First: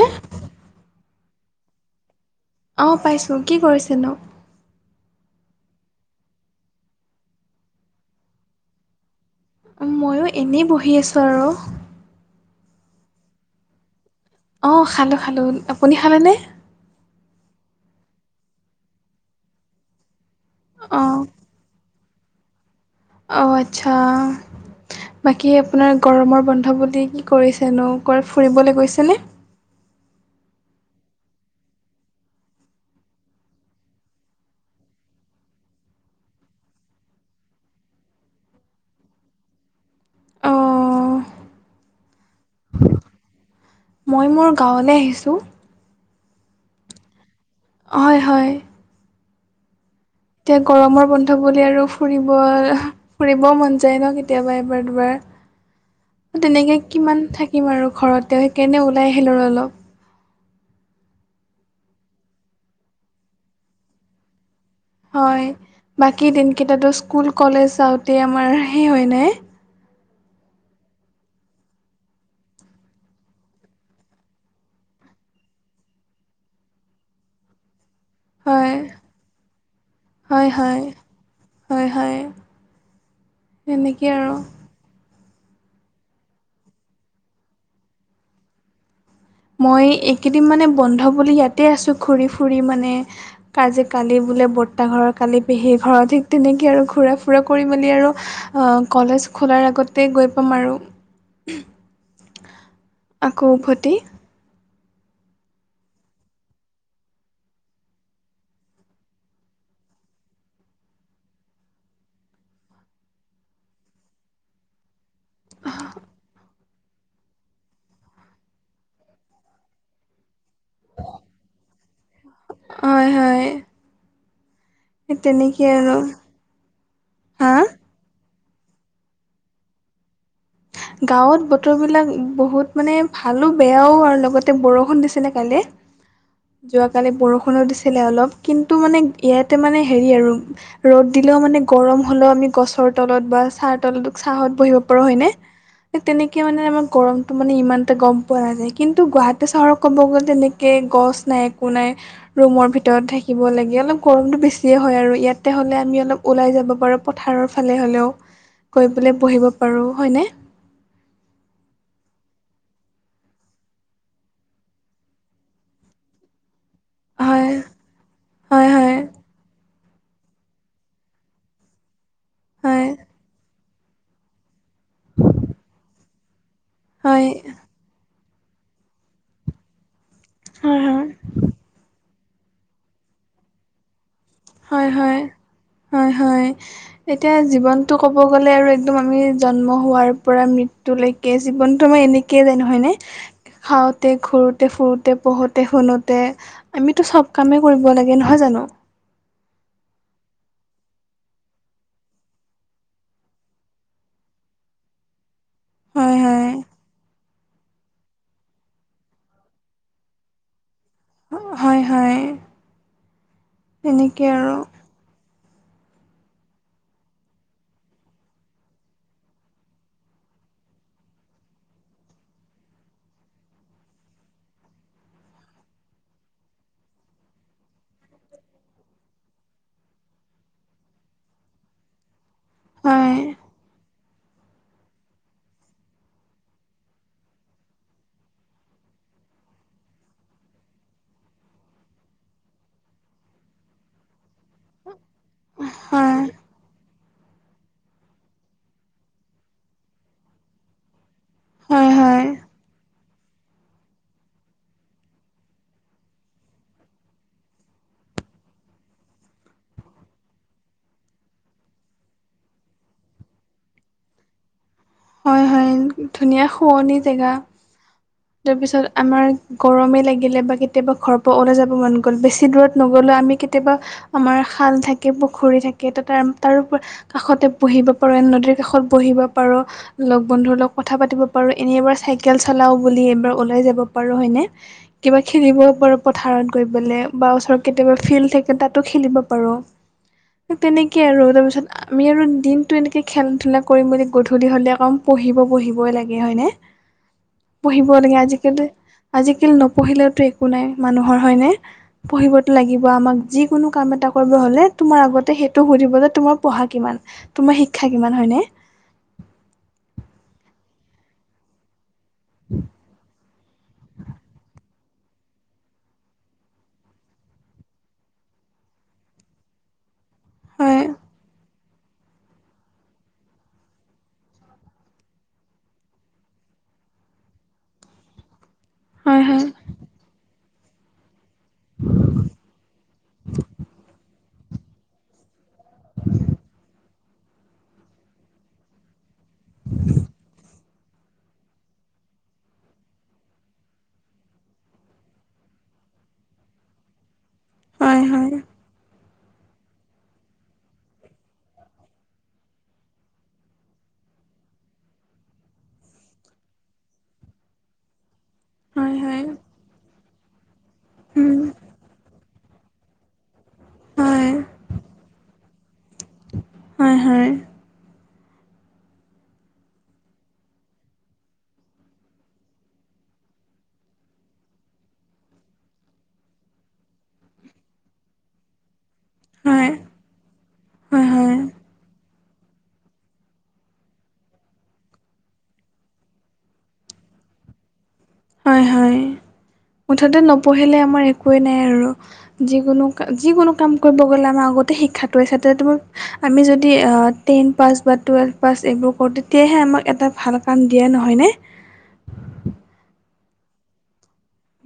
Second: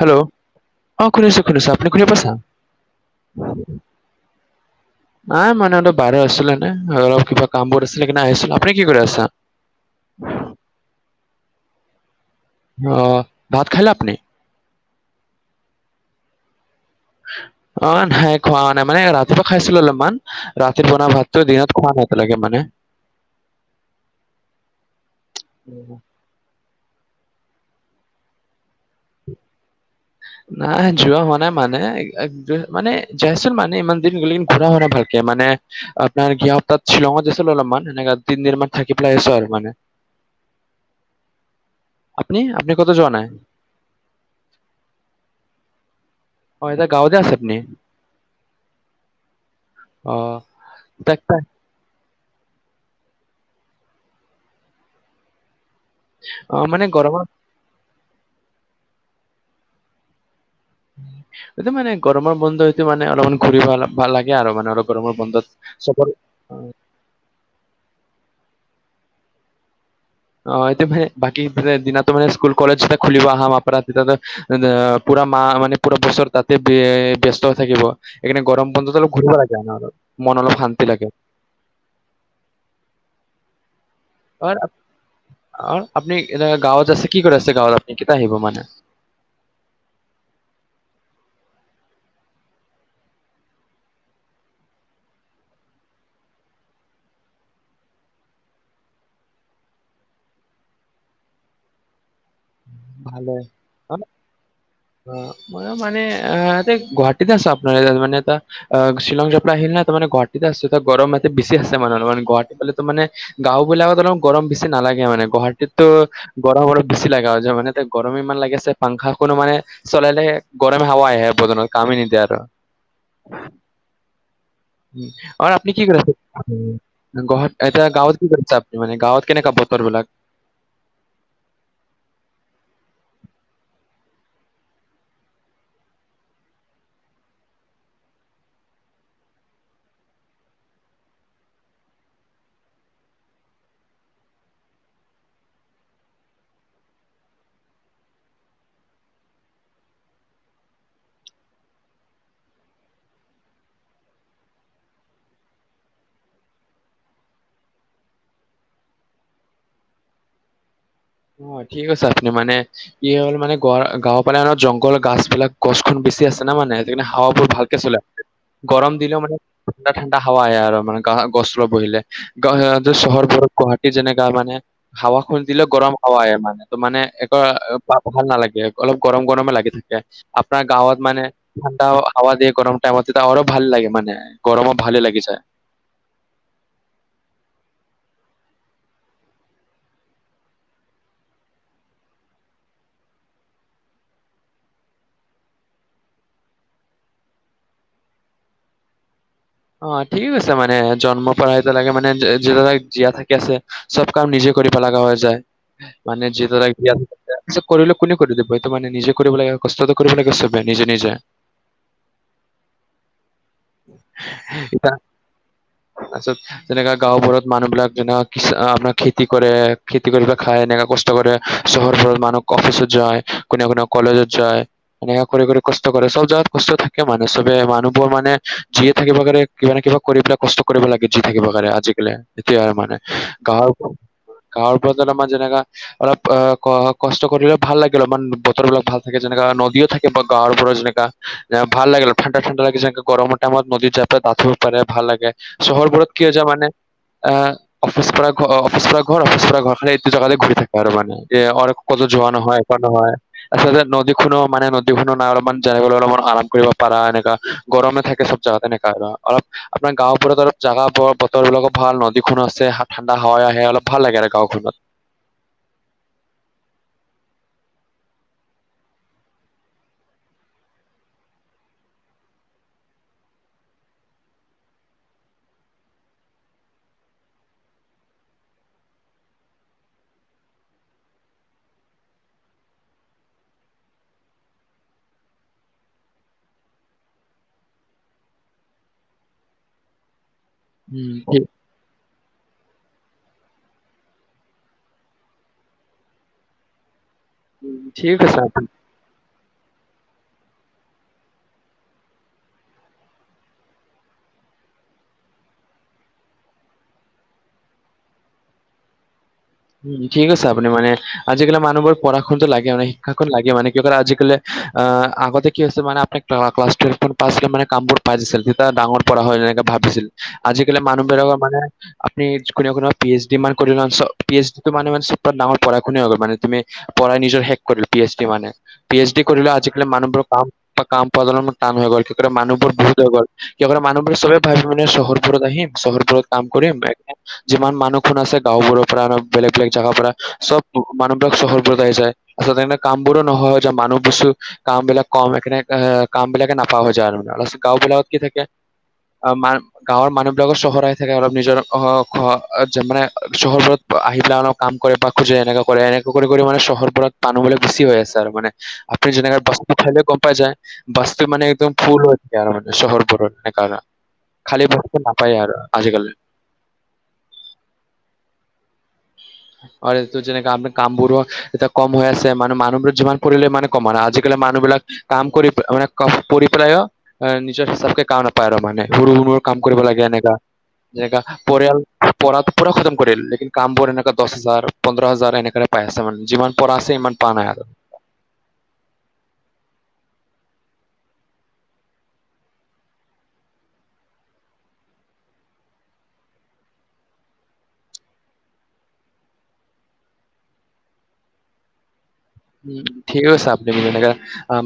Hello অ শুনিছো শুনিছো আপুনি শুনি পাইছা অ', পাইছোঁ কি কৰিছেনো। [inaudible] নাই মই অলপ বাহিৰত আছিলো নে কিবা কাম বোৰ আছিলে কি আহিছিলো আপুনি কি কৰি আছা। ময়ো এনেই বহি আছো আৰু। অ', অ', ভাত খালে আপনি। অ', খালো খালো আপুনি খালেনে। অ', নাই খোৱা নাই মানে ৰাতিপুৱা খাইছিলো অলপমান ৰাতি বনোৱা অঁ ভাতটো দিনত খোৱা নাই। এনেকে মানে। অ', আচ্ছা বাকী আপোনাৰ গৰমৰ বন্ধ বুলি কি কি কৰিছেনো ক'ৰাৱাত ফুৰিবলৈ গৈছেনে। নাই যোৱা হোৱা নাই মানে যাইচোন মানে ইমান দিন গলে কি ঘুৰা হোৱা নাই ভালকে মানে আপোনাৰ সিহতাত শ্বিলং যাইছিলো অলপমান এনেকা তিন দিন মান থাকি পেলাই আহছো আৰু মানে। অঁ আপনি আপনি কতো যোৱা নাই। মই মোৰ গাঁৱলৈ আহিছো। হয়, এতিয়া গাঁওতে আছে আপুনি। হয়, হয়। অ এতিয়া গৰমৰ তাক বন্ধ তাক বুলি আৰু ফুৰিব ফুৰিবও মন যায় ন কেতিয়াবা এবাৰ দুবাৰ। অ তেনেকে মানে গৰমৰ কিমান থাকিম আৰু ঘৰতে সেই কেনে ওলাই আহিলো আৰু অলপ। সেটো মানে গৰমৰ বন্ধ হয়টো মানে অলপমান ঘূৰি ভাল ভাল লাগে আৰু মানে অলপ। গৰমৰ বন্ধত হয় চবৰ বাকী দিনকেইটাতো স্কুল কলেজ যাওঁতে আমাৰ সেই হয় নাই। অ', এতিয়া মানে বাকী দিনা মানে স্কুল কলেজ যেতিয়া খুলিব আহা মাহাৰ পৰা তেতিয়া পুৰা মাহ মানে পুৰা বছৰ তাতে ব্যস্ত থাকিব। এইকনে গৰম হয় ঘূৰিব লাগে ন মন হয় অলপ হয় শান্তি লাগে। হয় হয় সেনেকে আৰু। অ', আপুনি এনে গাঁওত আছে কি কৰি আছে গাঁওত আপুনি কেতিয়া আহিব মানে। মই এইকেইদিন মানে বন্ধ বুলি ইয়াতে আছো ঘূৰি ফুৰি মানে। আজি কালি বোলে বৰ্তাঘৰৰ কালি পেহী ঘৰৰ ঠিক তেনেকৈ আৰু ঘূৰা ফুৰা কৰি মেলি আৰু। কলেজ খোলাৰ আগতেই গৈ পাম আৰু। [inaudible] আকৌ উভতি অ', মই মানে গুৱাহাটীত আছে আপোনা মানে আটা। আহ শ্বিলং জোৱো পা আহিল না তাৰে গুৱাহাটতে আছে গৰমতে বেছি আছে মানুহ মানে গুৱাহাটী পাললে ত মানে। গাঁওবলাকত অল গৰম বেছি নালাগে মানে গুৱাহাটীতো গৰম ৰম বেছি লাগা যে মানে। এতিয়া গৰমে ইমান লাগিছে পাংখা কো মানে চলালে। গৰমে হাৱা আহে বজত কামেই নিদিয়ে আৰু। হয় হয় উম আৰু আপনি কি কৰে হা গুৱাহাটীৰ এতিয়া গাঁৱত। কি কৰিছে আপুনি মানে গাঁৱত কেনেকা বতৰ বিলাক। গাঁৱত বতৰ বিলাক বহুত মানে ভালো বেয়াও আৰু লগতে বৰষুণ দিছে কালি [inaudible] যোৱাকালি বৰষুণো দিছিলে অলপ কিন্তু মানে ইয়াতে মানে হেৰি আৰু ৰ'দ দিলেও মানে গৰম হ'লেও আমি গছৰ তলত বা চাহ তলত চাহত বহিব পাৰোঁ হয়নে। তেনেকে মানে আমাৰ গৰমটো মানে ইমানতেটা গম পোৱা নাযায় কিন্তু গুৱাহাটী চহৰত ক'ব গ'লে তেনে এ গছ নাই একো নাই। ৰুমৰ ভিতৰত থাকিব লাগে অলপ গৰমটো বেছিয়ে হয় আৰু ইয়াতে হ'লে আমি অলপ ওলাই যাব পাৰোঁ পথাৰৰ ফালে হ'লেও গৈ পেলাই বহিব পাৰোঁ হয়নে। অ' ঠিক কৈছা আপুনি মানে কি হ'ল মানে গ গাঁওৰ পিনে জংঘল গছ বিলাক গছখন বেছি আছে না মানে সেইকাৰনে হাৱাবোৰ হয় ভালকে চলে আ হয় গৰম হয় দিলেও মানে ঠাণ্ডা ঠাণ্ডা হাৱা আহে মানে গছ তলত বহিলে গ হয় চহৰবোৰত যেনেকা মানে হাৱা খুজ দিলেও গৰম হাৱা আহে মানে ত মানে হয় এক ভাল নালাগে অলপ গৰম গৰমে লাগি থাকে আপোনাৰ হয় গাঁৱত মানে ঠাণ্ডা হাৱা দে গৰম টাইমত আৰু ভাল লাগে মানে। গৰমত হয়, ভালে হয়, লাগি যায়। হয়, হয়। এতিয়া জীৱনটো ক'ব গ'লে আৰু একদম আমি জন্ম হোৱাৰ পৰা মৃত্যু টো লকে জীৱনতো আমাৰ এনেকেইে জাই নহয়নে। খাওঁতে ঘূৰোঁতে ফুৰোঁতে পঢ়োঁতে শুনোঁতে আমিতো চব কামেই কৰিব লাগে নহয় জানো। অ', ঠিকে কৈছে মানে জন্ম পৰা এতিয়ালকে মানে যেতিাল জীয়া থাকি আছে। চব কাম নিজে কৰিব লগা হৈ যায় হয় মানে হয় যিদৰে তাৰ পিছত কৰিলে কোনে কৰি দিব এইটো মানে নিজে কৰিব লাগে কষ্টত কৰিব লাগে সবে নিজে নিজে। হয় তেনেকৈ আৰু- তাৰপাছত যেনেকা গাঁওবোৰত মানুহ বিলাক যেনে আপোনাৰ খেতি কৰে খেতি কৰি খাই এনেকুৱা কষ্ট কৰে। চহৰ বোৰৰ মানুহ অফিচত যায় কোনে কোনে কলেজত যায়। এনেকে কৰে কৰি কষ্ট কৰে সব জেগাত কষ্ট থাকে মানে চবে মানুহবোৰ মানে জিয়াই থাকিব কাৰনে কিবা নে কিবা কৰি পেলাই কষ্ট কৰিব লাগে যি থাকিব কাৰাৰে আজিকালি এটোয় মানে হয় গাহৰ গাহৰপৰতে নমই যেনেকা অলপ অ কষ্ট কৰিলে ভাল লাগিল অলপ মমান বতৰ বিলাক ভাল থাকে যেনেককা নদীও থাকে বা গাঁৱৰ পৰা যেনেককা ভাল লাগিল ঠাণ্ডা ঠণ্ডা লাগি যাই গৰমত। মাৰ নদীৰ জাপ পাৰে ভাল লাগে চহৰবোৰত হয় কি হৈছে মানে অ', অফিচ পৰা অফিচছ পৰা ঘৰ অফিচ পৰা ঘৰ খালি এইটো জোগাতে ঘূৰি থাকে। আৰু মানে যে অনেক হয় কতো হয় জাৱা নহয় এনেকুৱা নহয়। আচলতে নদীখনো মানে নদী খনৰো নাই অলপমান জানিবলৈ অলপমান আৰাম কৰিব পাৰা এনেকুৱা গৰমে থাকে। চব জগাতে নিকালা আপোনাৰ গাঁওবোৰত অলপ জেগাবোৰ বতৰ বিলাকো ভাল নদীখনো আছে ঠাণ্ডা হাৱাই আহে অলপ ভাল লাগে আৰু গাওখনত। হয়, হয়, ধুনীয়া শুৱনি জেগা। [inaudible] তাৰপিছত আমাৰ গৰমেই লাগিলে বা কেতিয়াবা ঘৰৰ পৰা ওলাই যাব মন গ'ল বেছি দূৰত নগ'লেও আমি কেতিয়াবা আমাৰ খাল থাকে পুখুৰী থাকে তাতে তাৰুউপৰি কাষতে বহিব পাৰো এ নদীৰ কাষত বহিব পাৰো। লগ বন্ধুৰ লগ কথা পাতিব পাৰো এনে এবাৰ চাইকেল চলাও বুলি এবাৰ ওলাই যাব পাৰো হয়নে। কিবা খেলিবও পাৰোঁ পথাৰত গৈ পেলাই বা ওচৰত কেতিয়াবা ফিল্ড থাকে তাতো খেলিব পাৰোঁ। [inaudible] তেনেকে উম, আৰু ঠিক তাৰ পিছত আমি আৰু দিনতটো এনেকে খেলা ধলা কৰিম বুলি গধূলি হ'লে কম পঢ়িব পঢ়িবই লাগে হয়নে পঢ়িব ঠিক লাগে কৈছা আপুনি। আজিকালি আজিকালি নপঢ়িলেওতো একো নাই মানুহৰ হয়নে। পঢ়িবতো লাগিব আমাক যিকোনো কাম এটা কৰিব হলে তোমাৰ আগতে সেইটো সুধিব যে তোমাৰ পঢ়া কিমান। তোমাৰ শিক্ষা কিমান হয়নে। উম, ঠিক আছে আপুনি মানে আজিকালি মানুহবোৰ পঢ়াশুনাটো লাগে মানে শিক্ষাখন লাগে মান কি কৰে আজিকালি আগতে কি হৈছে মান আপ ক্লাছটোৱেলভ পাছ হলে মান কামবোৰ পাইছিল তেতিয়া ডাঙৰ প়া হয় এনেকে ভাবিছিল। আজিকালি হয় মানুহবিলাকৰ মানে আপুনি কোবা কোনোবা পি এইচ ডি মান কৰি ল পি এইচ ডিটো মান মানে নামাৰ প়া খুনে মে তুমি প়াই নিজৰ হেক কৰি পি এইচ ডি মে পি এইচ ডি হয় হয় কৰিলে আজিকালি মানুহবোৰৰ কাম বা কাম প্ৰদ টান হৈ গ'ল কি মানুহবোৰ বহুত হৈ গ'ল কি মুহেৰ চবে ভাবি মানে চহৰুৰত আহি চহৰবোৰত কাম কৰিম যিমান মানুহ খন আছে গাঁওবোৰৰ পৰা বেলেগ বেলেগ জেগাৰ পৰা চব মানুহবিলাক চহৰবোৰত আহি যায় আচলতে কামবোৰো নহোৱা য মানুহ বস্তু কাম বিলাক কম সকাৰনেে কাম বিলাকে নাপা হৈ যায় আৰু মানে অল গাও হয় বিলাকত কি হয় থাকে অ মান গাঁৱৰ মানুহবলাকৰ চহৰই থাকে অলপ নিজৰ অ মানে চহৰবোৰত আহি পেলাই অলপ কাম কৰে বা খোজে এনেকুৱা কৰে এনেককা কৰি মানে চহৰবোৰত বানুহলৈ বুছি হৈ আছে আৰু মানে হয় আপুনি হয় যেনেগ খাল গম পাই যায় বাস্ত উম মানে একদম ফুল হৈ যায় আৰু মানে চহৰবোৰৰ ননে কাৰা হয় খালী বস্তটো নাপায় আৰু আজিকালি হয় হয় আৰু এইটো যেনেককা আপোনাৰ কামবোৰো এতিয়া কম হৈ আছে মানে মানুহবোৰ যিমান পৰিলে ইমানে কম ন আজিকালি মানুহবলাক কাম কৰি মানে পৰিপ্ৰায় নিজৰ হিচাপক কাম ন পায় আৰু মানে সৰু স কাম হয় কৰিব লাগে এনেকা হয় হয় যেনেকা পৰিয়াল প পা খতম কৰেল লেন কাম বোৰ এনে দহ হাজাৰ পোধ হাজাৰ এনেকে পাই আছে মানে যিমান পৰা আছে ইমান পোৱা নাই হয় হয় মুঠতে নপঢ়িলে আমাৰ একোৱেই নাই আৰু যিকোনো ক যিকোনো কাম কৰিব গ'লে আমাৰ আগতে শিক্ষাটো হৈছে তেতে মোৰ আমি যদি টেন পাছ বা টুৱেলভ পাছ এইবোৰ কৰোঁ তেতিয়াহে আমাক এটা ভাল কাম দিয়ে নহয়নে উম ঠিক আছে আপু ম নে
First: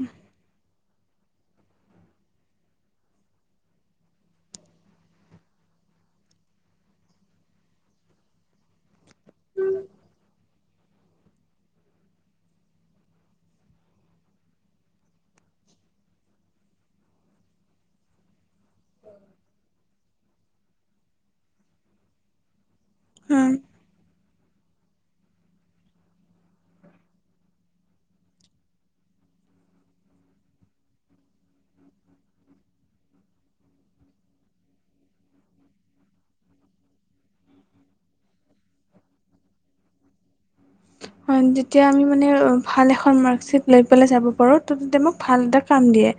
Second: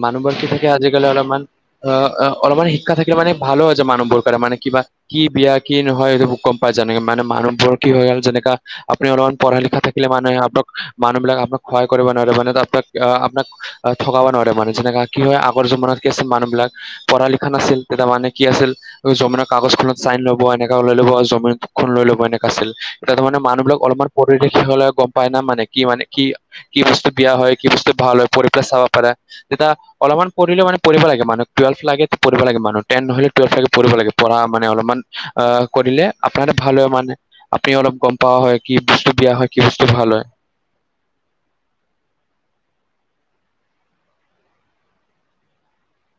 মানুবৰ্ষী থ আজিকালি অলপমান অ অ অলপমান শিক্ষা থাকিলে মানে ভাল হৈ য মানুহবোৰ কাৰে মানে কিবা কি বিয়া কি নহয় এইেইটো মোক গম পাই জানে মানে মানুহবোৰৰ কি হৈ গ'ল যেনেককা আপুনিলপমান পঢ়া লিখা থাকিলে মানুহে আপোন মানুহিলাকপোনাক সহ কৰিব নোৱাৰে মানে আপোনাক থকাাব নোৱাৰে মানে যেনেকা কি হয় আগৰ জমানাত কি আছিল মানুহ বিলাক পঢ় লিখা নাছিল তে তান কি আছিল জমিনৰ কাগজখনত চাইন ল'ব এনেককা লাই লব আৰু জমিন খ লৈ ল'ব এনেকাা আছিল ত ত মানে মানুহ বিলাক অলপমান পৰিৱেশ হলে গম পাই না মানে কি মানে কি কি বস্তু বিয়া হয় কি বস্তু ভাল হয় পঢ়ি পেলাই চাব পাৰা, তেতিয়া অলপমান পঢ়িলে মানে পঢ়িব লাগে মানুহ টুৱেলভলেকে পঢ়িব লাগে মানুহ, টেন নহলে টুৱেলভলেকে পঢ়িব লাগে পঢ়া মানে অলপমান আহ, কৰিলে আপোনাৰে ভাল হয় মানে। আপুনি অলপ গম পাৱা হয়, কি বস্তু বিয়া হয়, কি বস্তু ভাল হয়। অ', তেতিয়া আমি মানে ভাল এখন মাৰ্কশ্বিট লৈ পেলাই যাব পাৰোঁ, ত' তেতিয়া মোক ভাল এটা কাম দিয়ে।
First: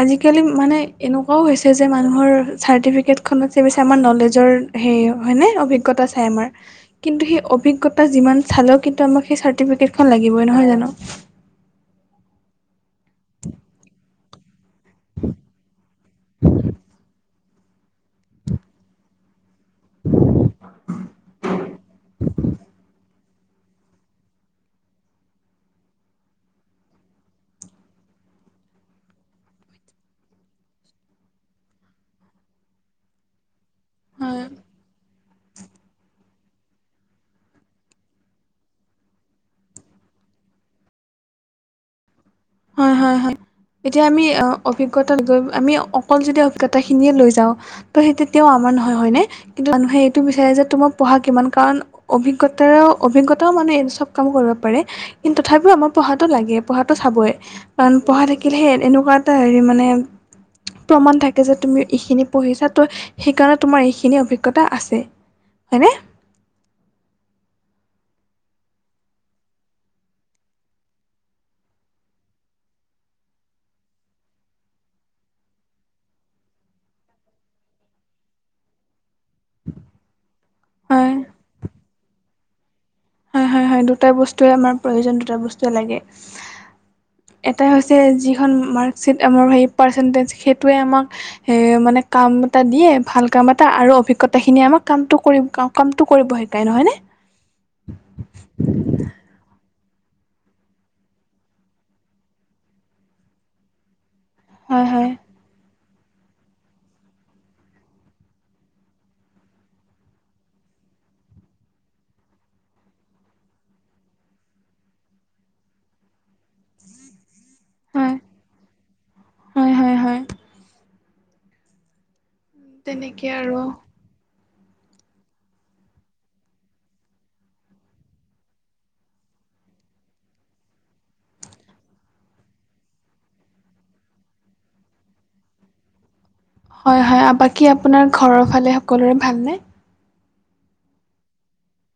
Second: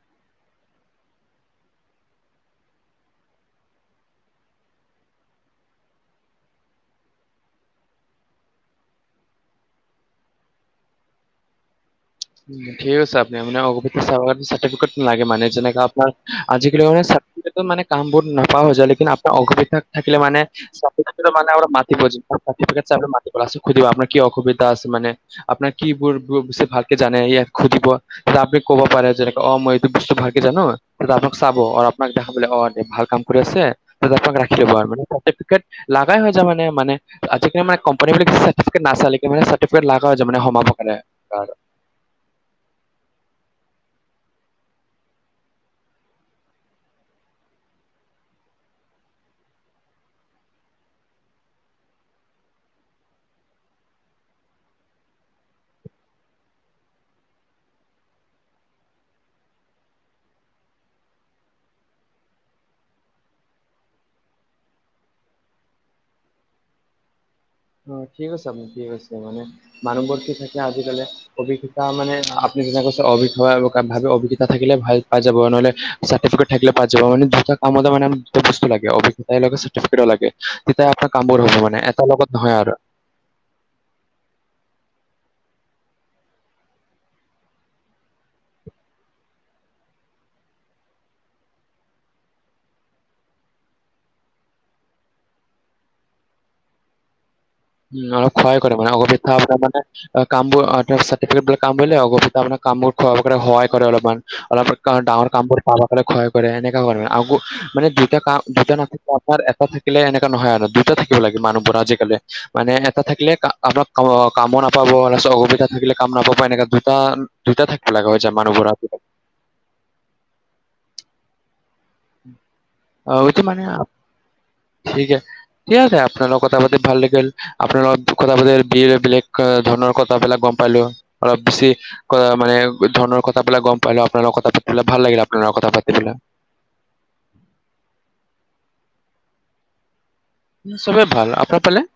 আজিকালি মানে এনেকুৱাও হৈছে যে, মানুহৰ চাৰ্টিফিকেটখনত চে বেছি আমাৰ নলেজৰ হেই হয়নে? অভিজ্ঞতা চাই আমৰ, কিন্তু সেই অভিজ্ঞতা যিমান চালেও কিন্তু আমাক সেই চাৰ্টিফিকেট খন লাগিবই, নহয় জানো? ঠিক আছে, আপুনি আপোনাৰ অসুবিধা চাব চাৰ্টিফিকেট লাগে মানে যেনেকে আপোনাৰ, আজিকালি মানে চা চাৰ্টিফিকেটট মানে কাম বোৰ নাপা হৈ যায়, লেকিন আপোনাৰ অসুপক্ষা থাকিলে মানে চাৰ্টিফিকেটত মানে আপোনাক মাতিব [inaudible] চাৰ্টিফিকেট [inaudible] লাষ্টত সুধিব আপোনাৰ কি অসুবিধা আছে? মানে আপোনাৰ কি বোৰ [inaudible] ভালকে জানে ইয়াক সুধিব। তেতিয়া আপুনি কব পাৰে যেনে অ, মই এইটো বস্তু ভালেকে জানো, তেতিয়া আপোনাক চাব, আৰু আপোনাক দেখাবলে অ, দে ভাল কাম কৰি আছে, তেতিয়া আপোনাক হয় ৰাখি ল'ব, আৰু মানে চাৰ্টিফিকেট লাগাই হৈ যায় মানে মানে। আজিকালি মানে কোম্পানী বুলি চাৰ্টিফিকেট নাচালে [inaudible] চাৰ্টিফিকেট লাগা হৈ যায় সোমাব কাৰণে আৰু। হয়, হয়, হয়। এতিয়া আমি অ, অভিজ্ঞতা লৈ আমি অকল যদি অভিজ্ঞতাখিনিয়ে লৈ যাওঁ ত' সেই তেতিয়াও আমাৰ নহয়, হয় নে? কিন্তু মানুহে এইটো বিচাৰে যে তোমাৰ পঢ়া কিমান, কাৰণ অভিজ্ঞতাৰেওঁ অভিজ্ঞতাও মানে এ চব কাম কৰিব পাৰে কিন্তু তথাপিও আমাৰ পঢ়াতটো লাগে, পঢ়াটো চাবই। কাৰণ পঢ়া থাকিলেহে এন-এনেকুৱা এটা হেৰি মানে প্ৰমাণ থাকে যে তুমি এইখিনি পঢ়িছা, ত' সেইকাৰণে তোমাৰ এইখিনি অভিজ্ঞতা আছে। হয়নে? অ, ঠিকে কৈছে আপুনি ঠিকে কৈ, মানে মানুহবোৰ কি থাকে আজিকালি অভিজ্ঞতা মানে আপুনি যেনেকে কৈছে [unintelligible] ভাবে অভিজ্ঞতা থাকিলে ভাল পাই যাব, নহলে চাৰ্টিফিকেট থাকিলে পাই যাব, মানে দুটা কামতে মানে দুটা বস্তু লাগে অভিজ্ঞতাও চাৰ্টিফিকেটও লাগে। তেতিয়া আপোনাৰ হয় কামবোৰ হ'ব মানে এটাৰ লগত নহয় আৰু। হয়, হয়, হয়, দুটা বস্তুয়ে আমাৰ প্ৰয়োজন, দুটা বস্তুয়ে লাগে। এটা হৈছে যিখন মাৰ্কশ্বিট, আমাৰ হেই পাৰ্চেণ্টেজ সেইটোৱে আমাক সে মানে কাম এটা দিয়ে ভাল কাম এটা, আৰু অভিজ্ঞতা খিনিয়ে আমাক কামটো কৰিম [unintelligible] কামটো কৰিব শিকাই, নহয়নে? উম, অলপ সহায় কৰে মানে অলপ [unintelligible] মানে অ, কামবোৰ অ, তেওঁক চাৰ্টিফিকেট বিলাক কাম কৰিলে [unintelligible] আপোনাৰ কামবোৰ [unintelligible] সহায় কৰে অলপমান। অলপ হয় [unintelligible] হয় ডাঙৰ কাম কৰে [unintelligible] সহায় কৰে এনেকা কৰে আকৌ মানে দুটা কাম দুটা নাথাকিলে আপোনাৰ এটা থা কিলে এনেকা নহয় আৰু, দুটা থাকিব লাগে মানুহৰ আজিকালি। মানে এটা থাকিলে কা আপোনাক আ, কামো নাপাব [unintelligible] অসুবিধা থাকিলে কাম নাপাব এনেকা দুটা দুটা থাকিব লাগা হয় হয়ছে মানুহবোৰৰ আজিকালি। হয়, হয়, হয়। অ, তেনেকে এইটো আৰু মানে [unintelligible] ঠিক আছে, আপোনাৰ লগত কথা পাতি ভাল লাগিল। আপোনাৰ লগত কথা বি-বেলেগ ধৰণৰ কথাবিলাক গম পালোঁ, অলপ বেছি [unintelligible] মানে ধৰনৰ কথা বিলাক গম পালোঁ, আপোনালগত কথা পাতিপেলাই ভাল লাগিলে আপোনাৰ লগত কথা পাতি [unintelligible] হয়, হয়, বাকী আপোনাৰ, ঘৰৰ ফালে সকলোৰে ভালনে? উম, চবেই ভাল, আপোনাৰ ফালে?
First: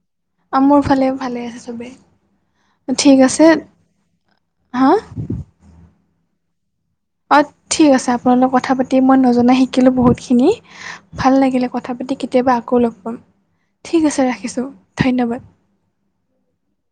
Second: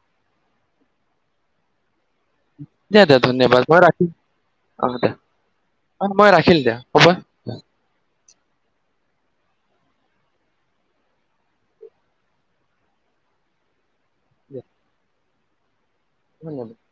মোৰ ফালে ভালে আছে চবেই। দিয়া দিয়া ঠিক আছে, ধন্যবাদ মই ৰাখিম অ হা? দিয়া মই ৰাখিল দিয়া, হব। অ, ঠিক আছে আপোনাৰ লগত কথা পাতি মই নজনা শিকিলোঁ বহুতখিনি, ভাল লাগিলে কথা পাতি কেতিয়াবা আকৌ লগ পাম। ঠিক আছে দিয়া ৰাখিছোঁ, ধন্যবাদ। [unintelligible]